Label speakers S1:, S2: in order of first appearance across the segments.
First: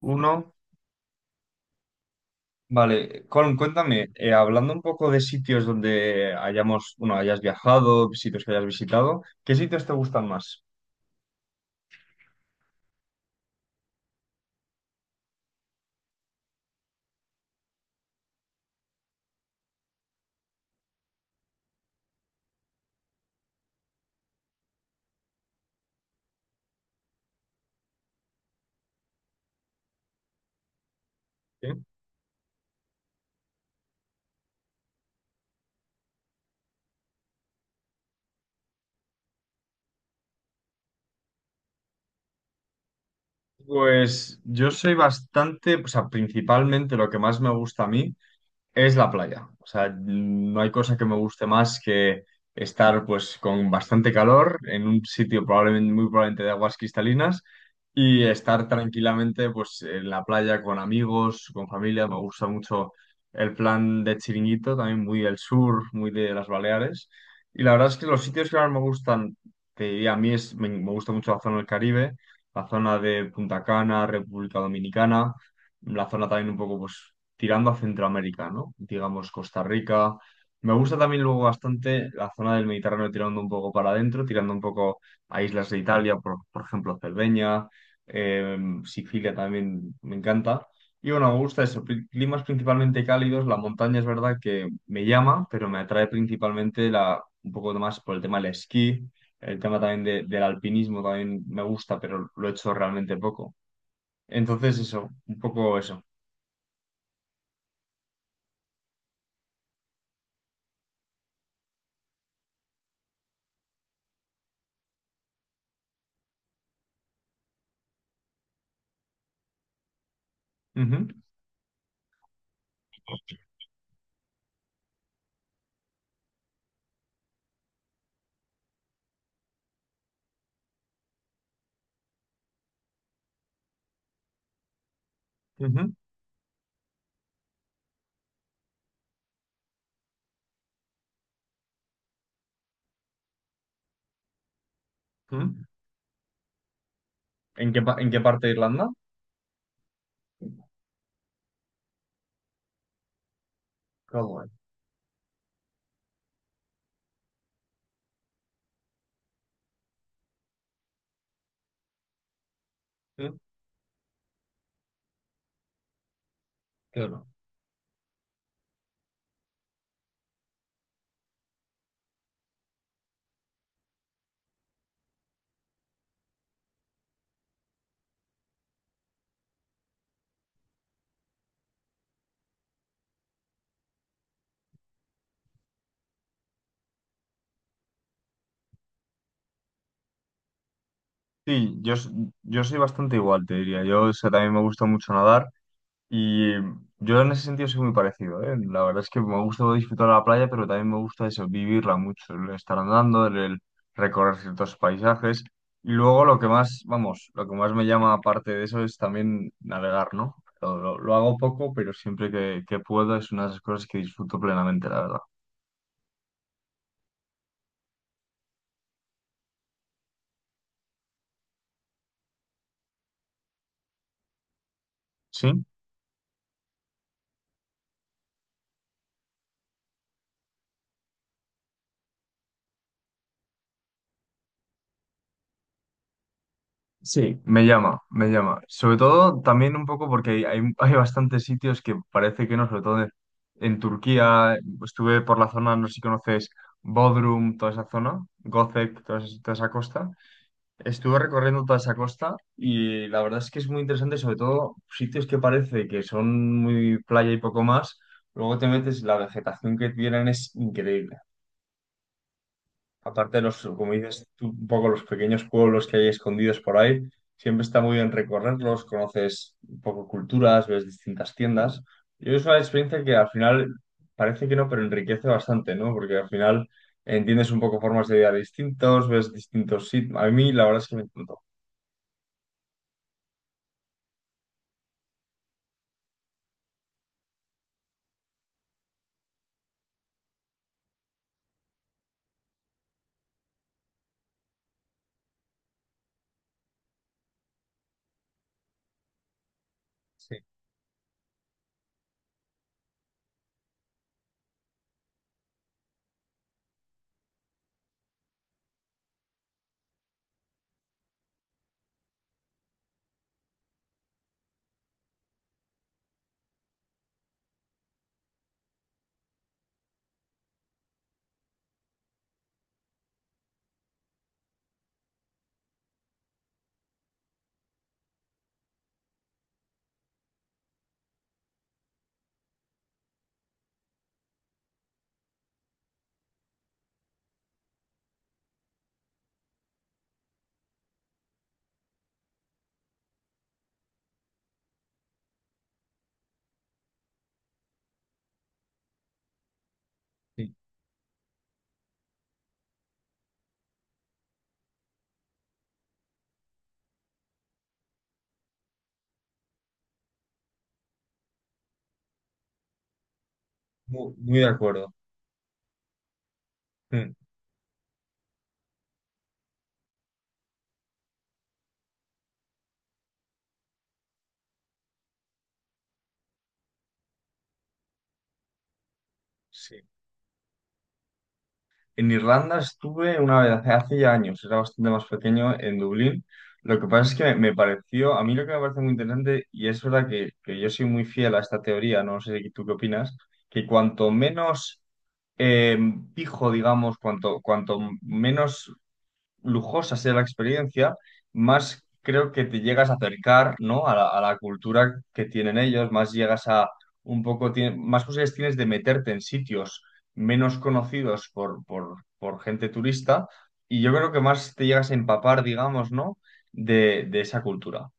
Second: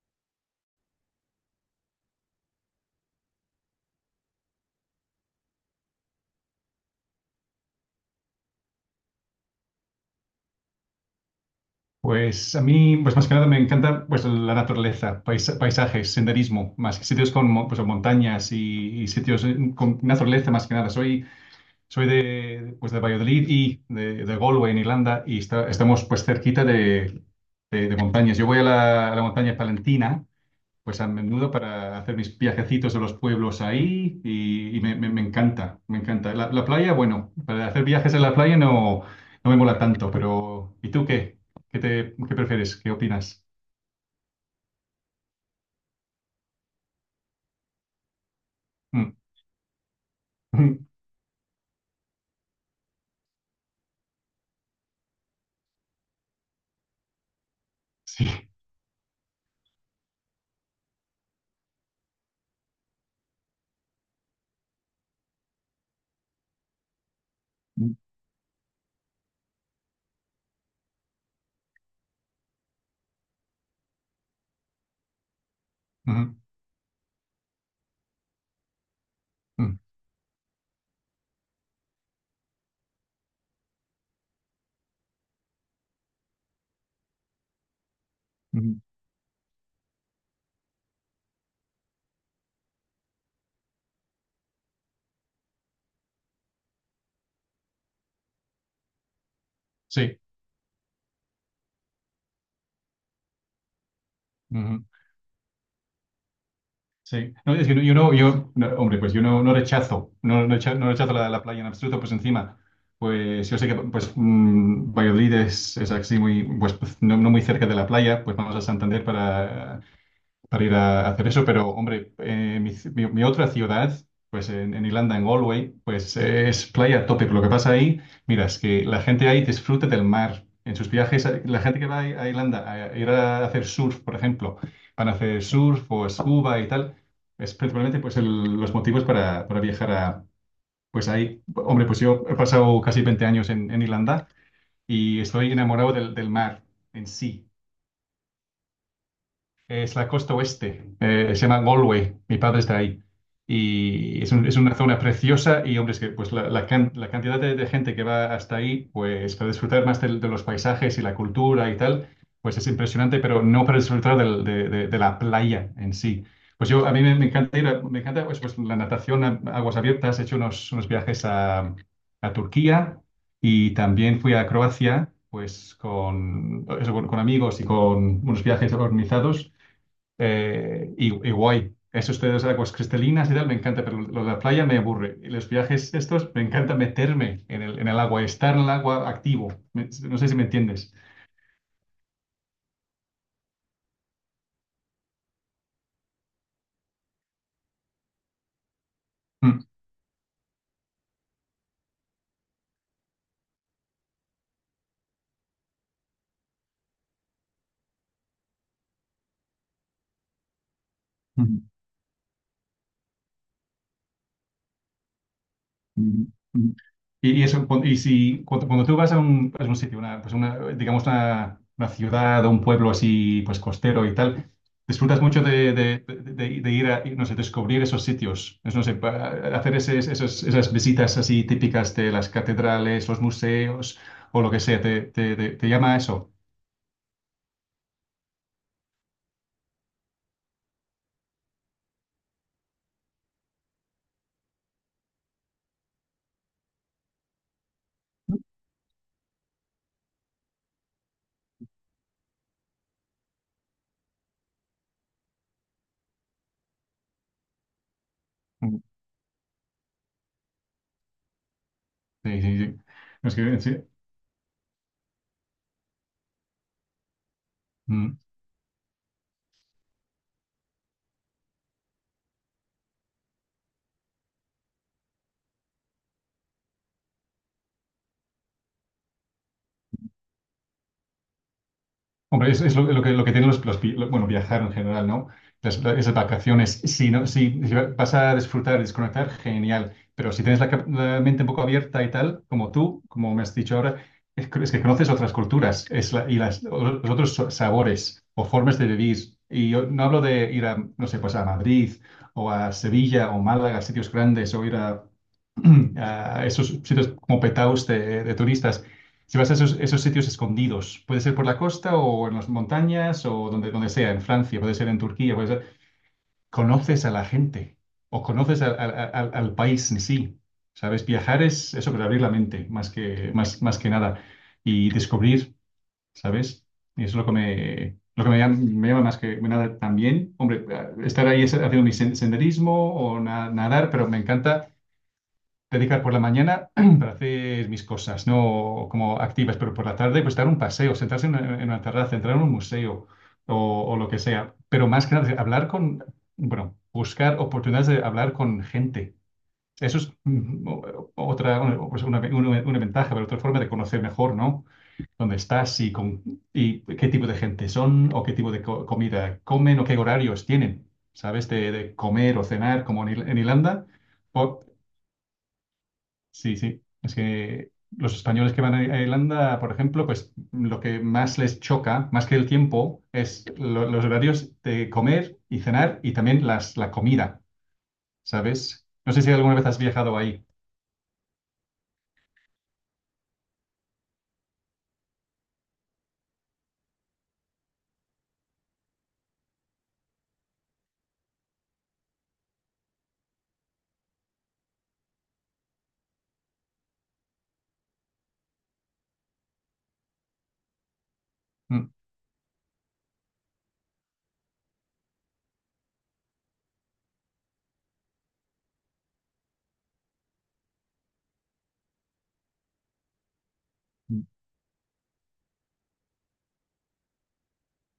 S1: Uno, vale, Colm, cuéntame, hablando un poco de sitios donde hayamos, bueno, hayas viajado, sitios que hayas visitado, ¿qué sitios te gustan más?
S2: Pues a mí, pues más que nada me encanta pues la naturaleza, paisajes, senderismo, más que sitios con montañas y sitios con naturaleza más que nada. Soy de Valladolid y de Galway en Irlanda y estamos pues cerquita de montañas. Yo voy a la montaña palentina pues a menudo
S1: ¿Sí?
S2: para hacer mis viajecitos a los pueblos ahí y me encanta, me encanta. La playa, bueno, para hacer viajes en la playa no me mola tanto, pero ¿y tú qué? ¿Qué prefieres? ¿Qué opinas?
S1: Pues yo soy bastante, o sea, principalmente lo que más me gusta a mí. Es la
S2: Mm.
S1: playa. O sea, no hay cosa que me guste más que estar pues con bastante calor en un sitio probablemente muy probablemente de aguas cristalinas y
S2: Sí.
S1: estar tranquilamente pues en la playa con amigos, con familia. Me gusta mucho el plan de Chiringuito, también muy del sur, muy de las Baleares. Y la verdad es
S2: Ujú,
S1: que los sitios que más me gustan, te diría, a mí es, me gusta mucho la zona del Caribe, la zona de Punta Cana, República Dominicana, la zona
S2: ujú,
S1: también un poco pues tirando a Centroamérica, ¿no? Digamos Costa Rica. Me gusta también luego bastante la zona del Mediterráneo tirando un poco para adentro, tirando un poco a islas de Italia, por ejemplo, Cerdeña, eh,
S2: mm, ujú.
S1: Sicilia también me encanta. Y bueno, me gusta eso, climas principalmente cálidos, la montaña es verdad que me llama, pero me atrae principalmente la, un poco más por el tema del esquí, el tema también
S2: Sí.
S1: del alpinismo también me gusta, pero lo he hecho realmente poco. Entonces eso, un poco eso.
S2: Sí, no, es que no- yo no, yo, no, hombre, pues yo no, no rechazo, no, no recha- no rechazo la playa en absoluto, pues encima, pues yo sé que pues Valladolid es así muy, pues no muy cerca de la playa, pues vamos a Santander para ir
S1: Ujú,
S2: a hacer eso, pero hombre, mi otra ciudad, pues en Irlanda, en Galway, pues es playa a tope. Pero lo que pasa ahí, mira, es que la gente ahí disfruta del mar. En sus viajes, la gente que va a Irlanda a ir a hacer surf, por ejemplo, van a hacer surf
S1: ujú.
S2: o scuba y tal, es principalmente pues los motivos para viajar a, pues ahí. Hombre, pues yo he pasado casi 20 años en Irlanda y estoy
S1: ¿Mm?
S2: enamorado del mar en sí.
S1: ¿En qué, en qué parte de Irlanda?
S2: Es la costa oeste, se llama Galway, mi padre está ahí. Y es,
S1: Galway.
S2: un- es una zona preciosa y, hombre, es que pues, la cantidad de gente que va hasta ahí, pues para disfrutar más de los paisajes y la cultura y tal, pues es impresionante,
S1: ¿Mm?
S2: pero no para disfrutar de la playa en sí. Pues yo, a mí me,
S1: Claro.
S2: me encanta ir, a- me encanta pues, pues, la natación a aguas abiertas, he hecho unos viajes a Turquía y también fui a Croacia, pues con amigos y con unos viajes organizados. Y guay. Eso ustedes de aguas cristalinas y tal, me encanta, pero lo de la playa me aburre. Y los viajes estos, me encanta meterme en el, agua, estar en el agua activo. No sé si me entiendes.
S1: Sí, yo, yo soy bastante igual, te diría. Yo o sea, también me gusta mucho nadar y yo en ese sentido soy muy parecido, ¿eh? La verdad es que me gusta disfrutar la playa, pero también me gusta eso, vivirla mucho, el estar andando, el recorrer ciertos paisajes. Y luego lo que más, vamos, lo que más me llama aparte de eso es también navegar, ¿no? Lo, lo hago
S2: Mm.
S1: poco, pero siempre que puedo es una de las cosas que disfruto plenamente, la verdad.
S2: Ujú, ujú. Y eso, cu- y si cuando, cuando tú vas a un sitio, una, pues una, digamos una ciudad o un pueblo así, pues costero y tal, disfrutas mucho
S1: ¿Sí?
S2: de ir a, no sé, descubrir esos sitios, es, no sé, hacer esas visitas así típicas de las catedrales, los museos o lo que sea, te llama a eso.
S1: Sí, me llama, me llama. Sobre todo también un poco porque hay bastantes sitios que parece que no, sobre todo en Turquía, estuve por la zona, no sé si conoces Bodrum, toda esa zona, Göcek, toda esa costa. Estuve recorriendo toda esa costa y la verdad es que es muy interesante, sobre todo sitios que parece que son muy playa y poco más, luego te
S2: Mm.
S1: metes, y la vegetación que tienen es increíble.
S2: Sí, sí, sí. Es
S1: Aparte,
S2: que,
S1: los,
S2: sí.
S1: como dices tú, un poco los pequeños pueblos que hay escondidos por ahí, siempre está muy bien
S2: Mm.
S1: recorrerlos, conoces un poco culturas, ves distintas tiendas. Y es una experiencia que al final parece que no, pero enriquece bastante, ¿no? Porque al final entiendes un poco formas de vida distintos, ves distintos sitios. A mí la verdad es que me encantó.
S2: Hombre, es lo que tienen los vi- lo- bueno, viajar en general, ¿no? Esas vacaciones, si, no, si vas a disfrutar, desconectar, genial, pero si tienes la mente un poco abierta y tal, como tú, como me has dicho ahora, es, que conoces otras culturas y los otros sabores o formas de vivir. Y yo no hablo
S1: Sí,
S2: de ir a, no sé, pues a Madrid o a Sevilla o Málaga, sitios grandes, o ir a, a esos sitios como petaos de turistas si vas a esos, sitios escondidos, puede ser por la costa o en las montañas o donde sea, en Francia, puede ser en Turquía, puede ser. Conoces a la gente o conoces al país en sí. ¿Sabes? Viajar es eso, pero abrir la mente más que nada y descubrir, ¿sabes? Y eso es lo que me llama más que nada también. Hombre, estar ahí haciendo mi senderismo o nadar, pero me encanta dedicar por la mañana para hacer mis cosas, no como activas, pero por la tarde pues dar un paseo, sentarse en una terraza, entrar en un museo o lo que sea. Pero más que nada, hablar buscar oportunidades de hablar con gente. Eso es
S1: sí,
S2: otra, una, pues, una ventaja, pero otra forma de conocer mejor, ¿no? Dónde estás y qué tipo de gente son o qué tipo de comida comen o qué horarios tienen, ¿sabes? De comer o cenar, como en Irlanda.
S1: muy, muy de acuerdo.
S2: Sí, sí.
S1: Mm,
S2: Es que los españoles que van a Irlanda, por ejemplo, pues lo que más les choca, más que el tiempo, es los horarios de comer y cenar y también la comida, ¿sabes? No sé si alguna vez has
S1: sí.
S2: viajado ahí.
S1: En Irlanda estuve una vez hace, hace ya años, era bastante más pequeño, en Dublín. Lo que pasa es que me pareció, a mí lo que me parece muy interesante, y es verdad que yo soy muy fiel a esta teoría, no sé tú qué opinas, que cuanto menos eh, fijo, digamos, cuanto, cuanto menos lujosa sea la experiencia, más
S2: Mm.
S1: creo que te llegas a acercar, ¿no?, a la cultura que tienen ellos, más llegas a un poco, más posibilidades tienes de meterte en sitios menos conocidos por gente turista y yo creo que más te llegas a empapar, digamos, ¿no? De esa cultura.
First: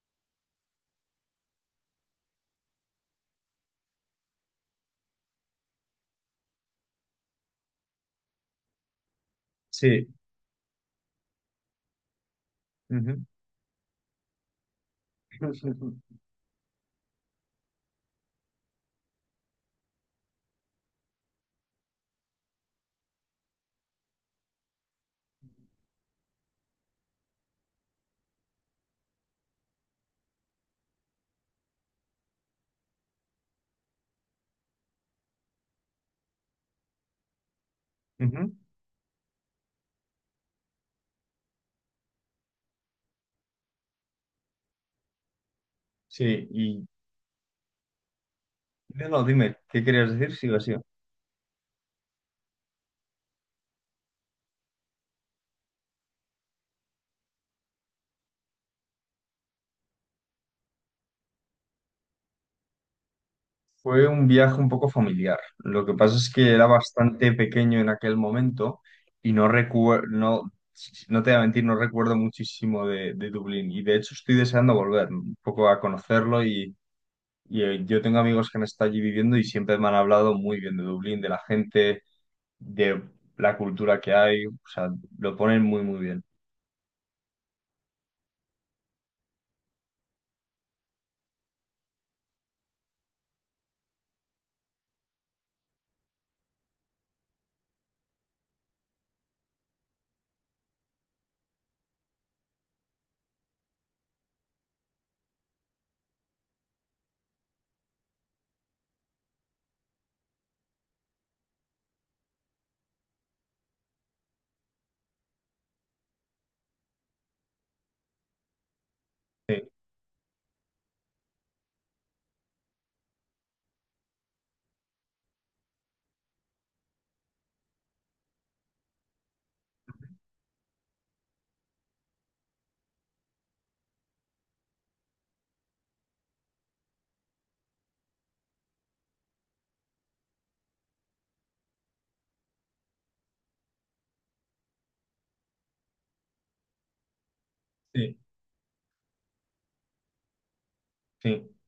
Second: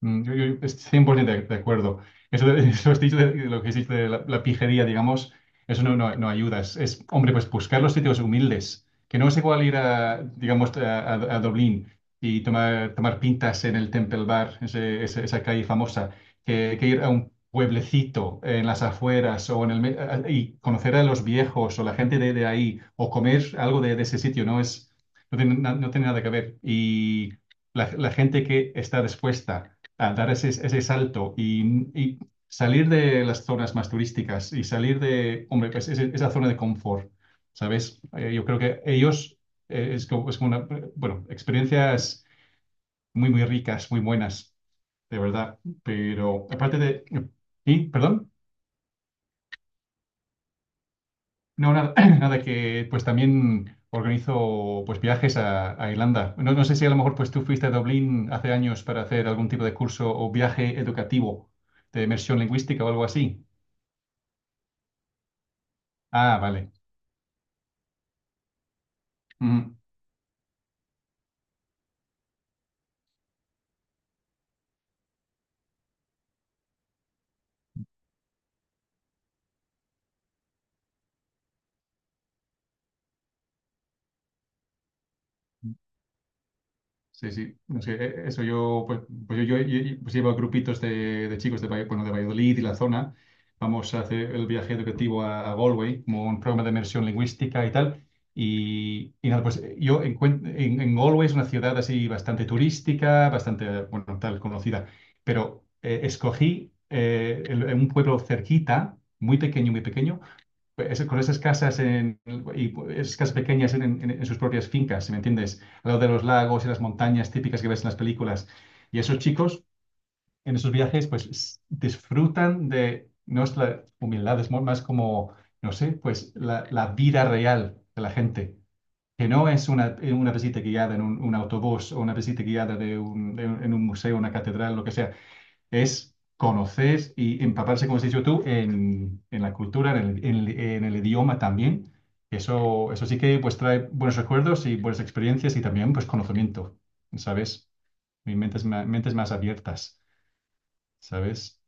S2: Yo estoy 100% de acuerdo. Eso has dicho de lo que has dicho de la pijería, digamos, eso no, no, no ayuda. Hombre, pues buscar los sitios humildes, que no es igual ir
S1: Sí.
S2: a, digamos, a Dublín y tomar
S1: Ujú.
S2: pintas en el Temple Bar, esa calle famosa, que ir a un pueblecito en las afueras o en el, me- a- y conocer a los viejos o la gente de ahí o comer algo de ese sitio, no es, no tiene, na- no tiene nada que ver. Y la gente que está dispuesta a dar ese salto y salir de las zonas más turísticas y salir de, hombre, pues esa zona de confort, ¿sabes? Yo
S1: Ujú.
S2: creo que ellos es como una, bueno, experiencias muy, muy ricas, muy buenas, de verdad. Pero
S1: Sí,
S2: aparte
S1: y
S2: de. ¿Y? ¿Perdón?
S1: no, no, dime, ¿qué querías decir? Sigo así.
S2: No, nada, nada que, pues también organizo pues viajes a Irlanda. No, no sé si a lo mejor pues tú fuiste a Dublín hace años para hacer algún tipo de curso o viaje educativo de inmersión lingüística o algo así.
S1: Fue un viaje un poco familiar. Lo que pasa es
S2: Ah,
S1: que era
S2: vale.
S1: bastante pequeño en aquel momento y no
S2: Ujú.
S1: recuerdo, no, no te voy a mentir, no recuerdo muchísimo de Dublín. Y de hecho estoy deseando volver un poco a conocerlo y, yo tengo amigos que han estado allí viviendo y siempre me han hablado muy bien de Dublín, de la gente, de la cultura que hay. O sea, lo ponen muy, muy bien.
S2: Sí, sí. No sé, eso yo, pues, pues yo- pues llevo a grupitos de chicos de Valladolid y la zona. Vamos a hacer el viaje educativo a Galway, como un programa de inmersión lingüística y tal. Y nada, pues en Galway es una ciudad así bastante turística, bastante, bueno, tal, conocida. Pero escogí un pueblo cerquita, muy pequeño, con esas casas y esas casas pequeñas en sus propias fincas, ¿me entiendes? Al lado de los lagos y las montañas típicas que ves en las películas. Y esos
S1: Sí,
S2: chicos en esos viajes pues disfrutan de nuestra humildad, es más como, no sé, pues la vida real de la gente, que no es una visita guiada en un autobús o una visita guiada en un museo, una catedral, lo que sea es conocer y empaparse, como has dicho tú, en la cultura, en el idioma también. Eso sí que pues trae buenos recuerdos y buenas experiencias y también pues conocimiento, ¿sabes?
S1: sí.
S2: Y mentes más abiertas,
S1: Sí.
S2: ¿sabes?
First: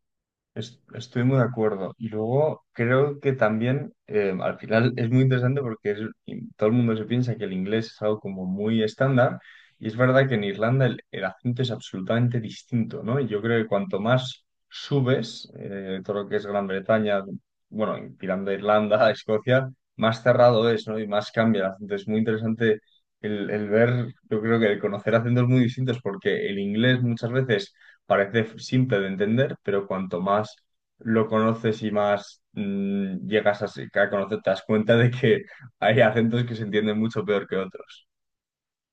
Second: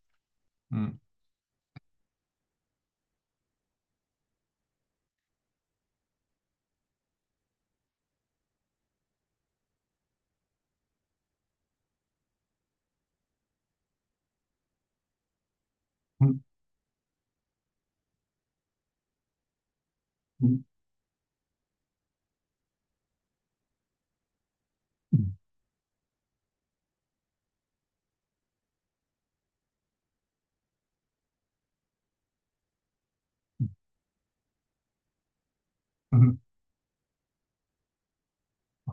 S2: Mm.
S1: Estoy muy de acuerdo. Y luego creo que también al final es muy interesante porque y todo el mundo se piensa que el inglés es algo como muy estándar y es verdad que en Irlanda el acento es absolutamente distinto, ¿no? Y yo creo que cuanto más subes, todo lo que
S2: Mm,
S1: es Gran Bretaña, bueno, tirando a Irlanda, a Escocia, más
S2: mm,
S1: cerrado es, ¿no? Y más cambia el acento. Es muy interesante el ver, yo creo que el conocer acentos muy distintos porque el inglés muchas veces parece simple de entender, pero cuanto más lo conoces y más llegas a, a conocer, te das cuenta de que hay
S2: mm.
S1: acentos que se entienden mucho peor que otros.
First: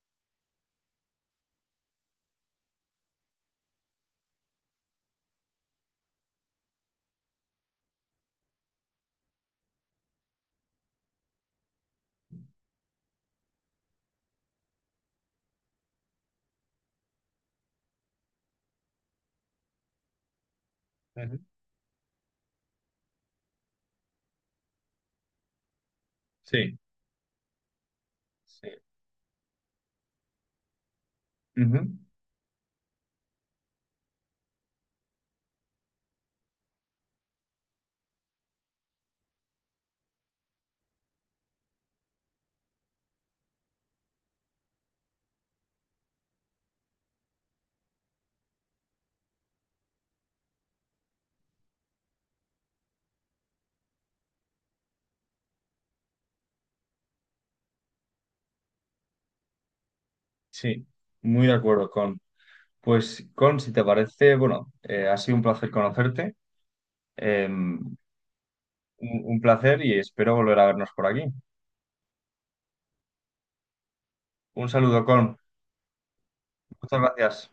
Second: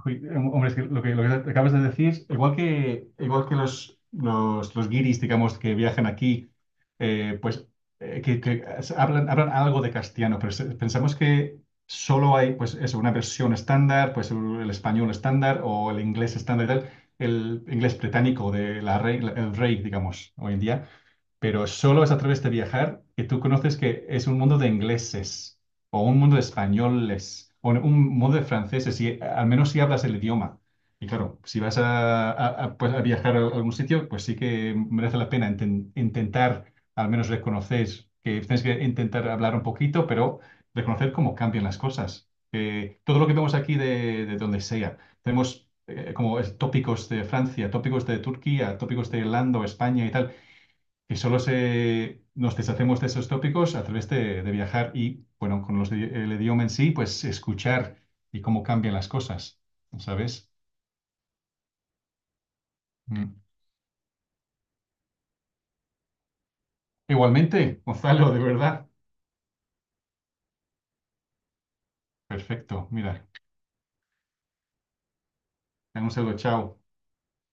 S2: Uy, hombre, es que lo que acabas de decir, igual que los guiris, digamos, que viajan aquí, pues que hablan algo de castellano, pero pensamos que solo hay, pues eso, una versión estándar, pues el español estándar o el inglés estándar y tal, el inglés británico de la rey, el rey, digamos, hoy en día
S1: Ujú.
S2: pero solo es a través de viajar que tú conoces que es un mundo de ingleses o un mundo de
S1: Sí,
S2: españoles o un mundo de
S1: sí.
S2: franceses, si, al menos si hablas el idioma. Y claro, si vas
S1: Ujú,
S2: a, a viajar a algún sitio, pues sí que merece la pena intentar, al menos reconocer, que tienes que intentar hablar un poquito, pero reconocer cómo cambian las cosas. Que todo lo que vemos aquí de donde sea, tenemos como tópicos de Francia, tópicos de Turquía, tópicos de Irlanda, o España y tal que solo nos deshacemos de esos tópicos a través de viajar y, bueno, con el idioma en sí, pues escuchar y cómo cambian las cosas, ¿sabes?
S1: sí, muy de acuerdo con. Pues,
S2: Mm.
S1: Con, si te parece, bueno, ha sido un placer conocerte, em,
S2: Igualmente, Gonzalo, de verdad.
S1: un placer y espero volver a vernos por aquí.
S2: Perfecto, mira.
S1: Un saludo, Con.
S2: Un saludo, chao
S1: Muchas gracias.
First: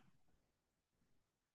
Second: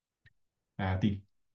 S2: a ti.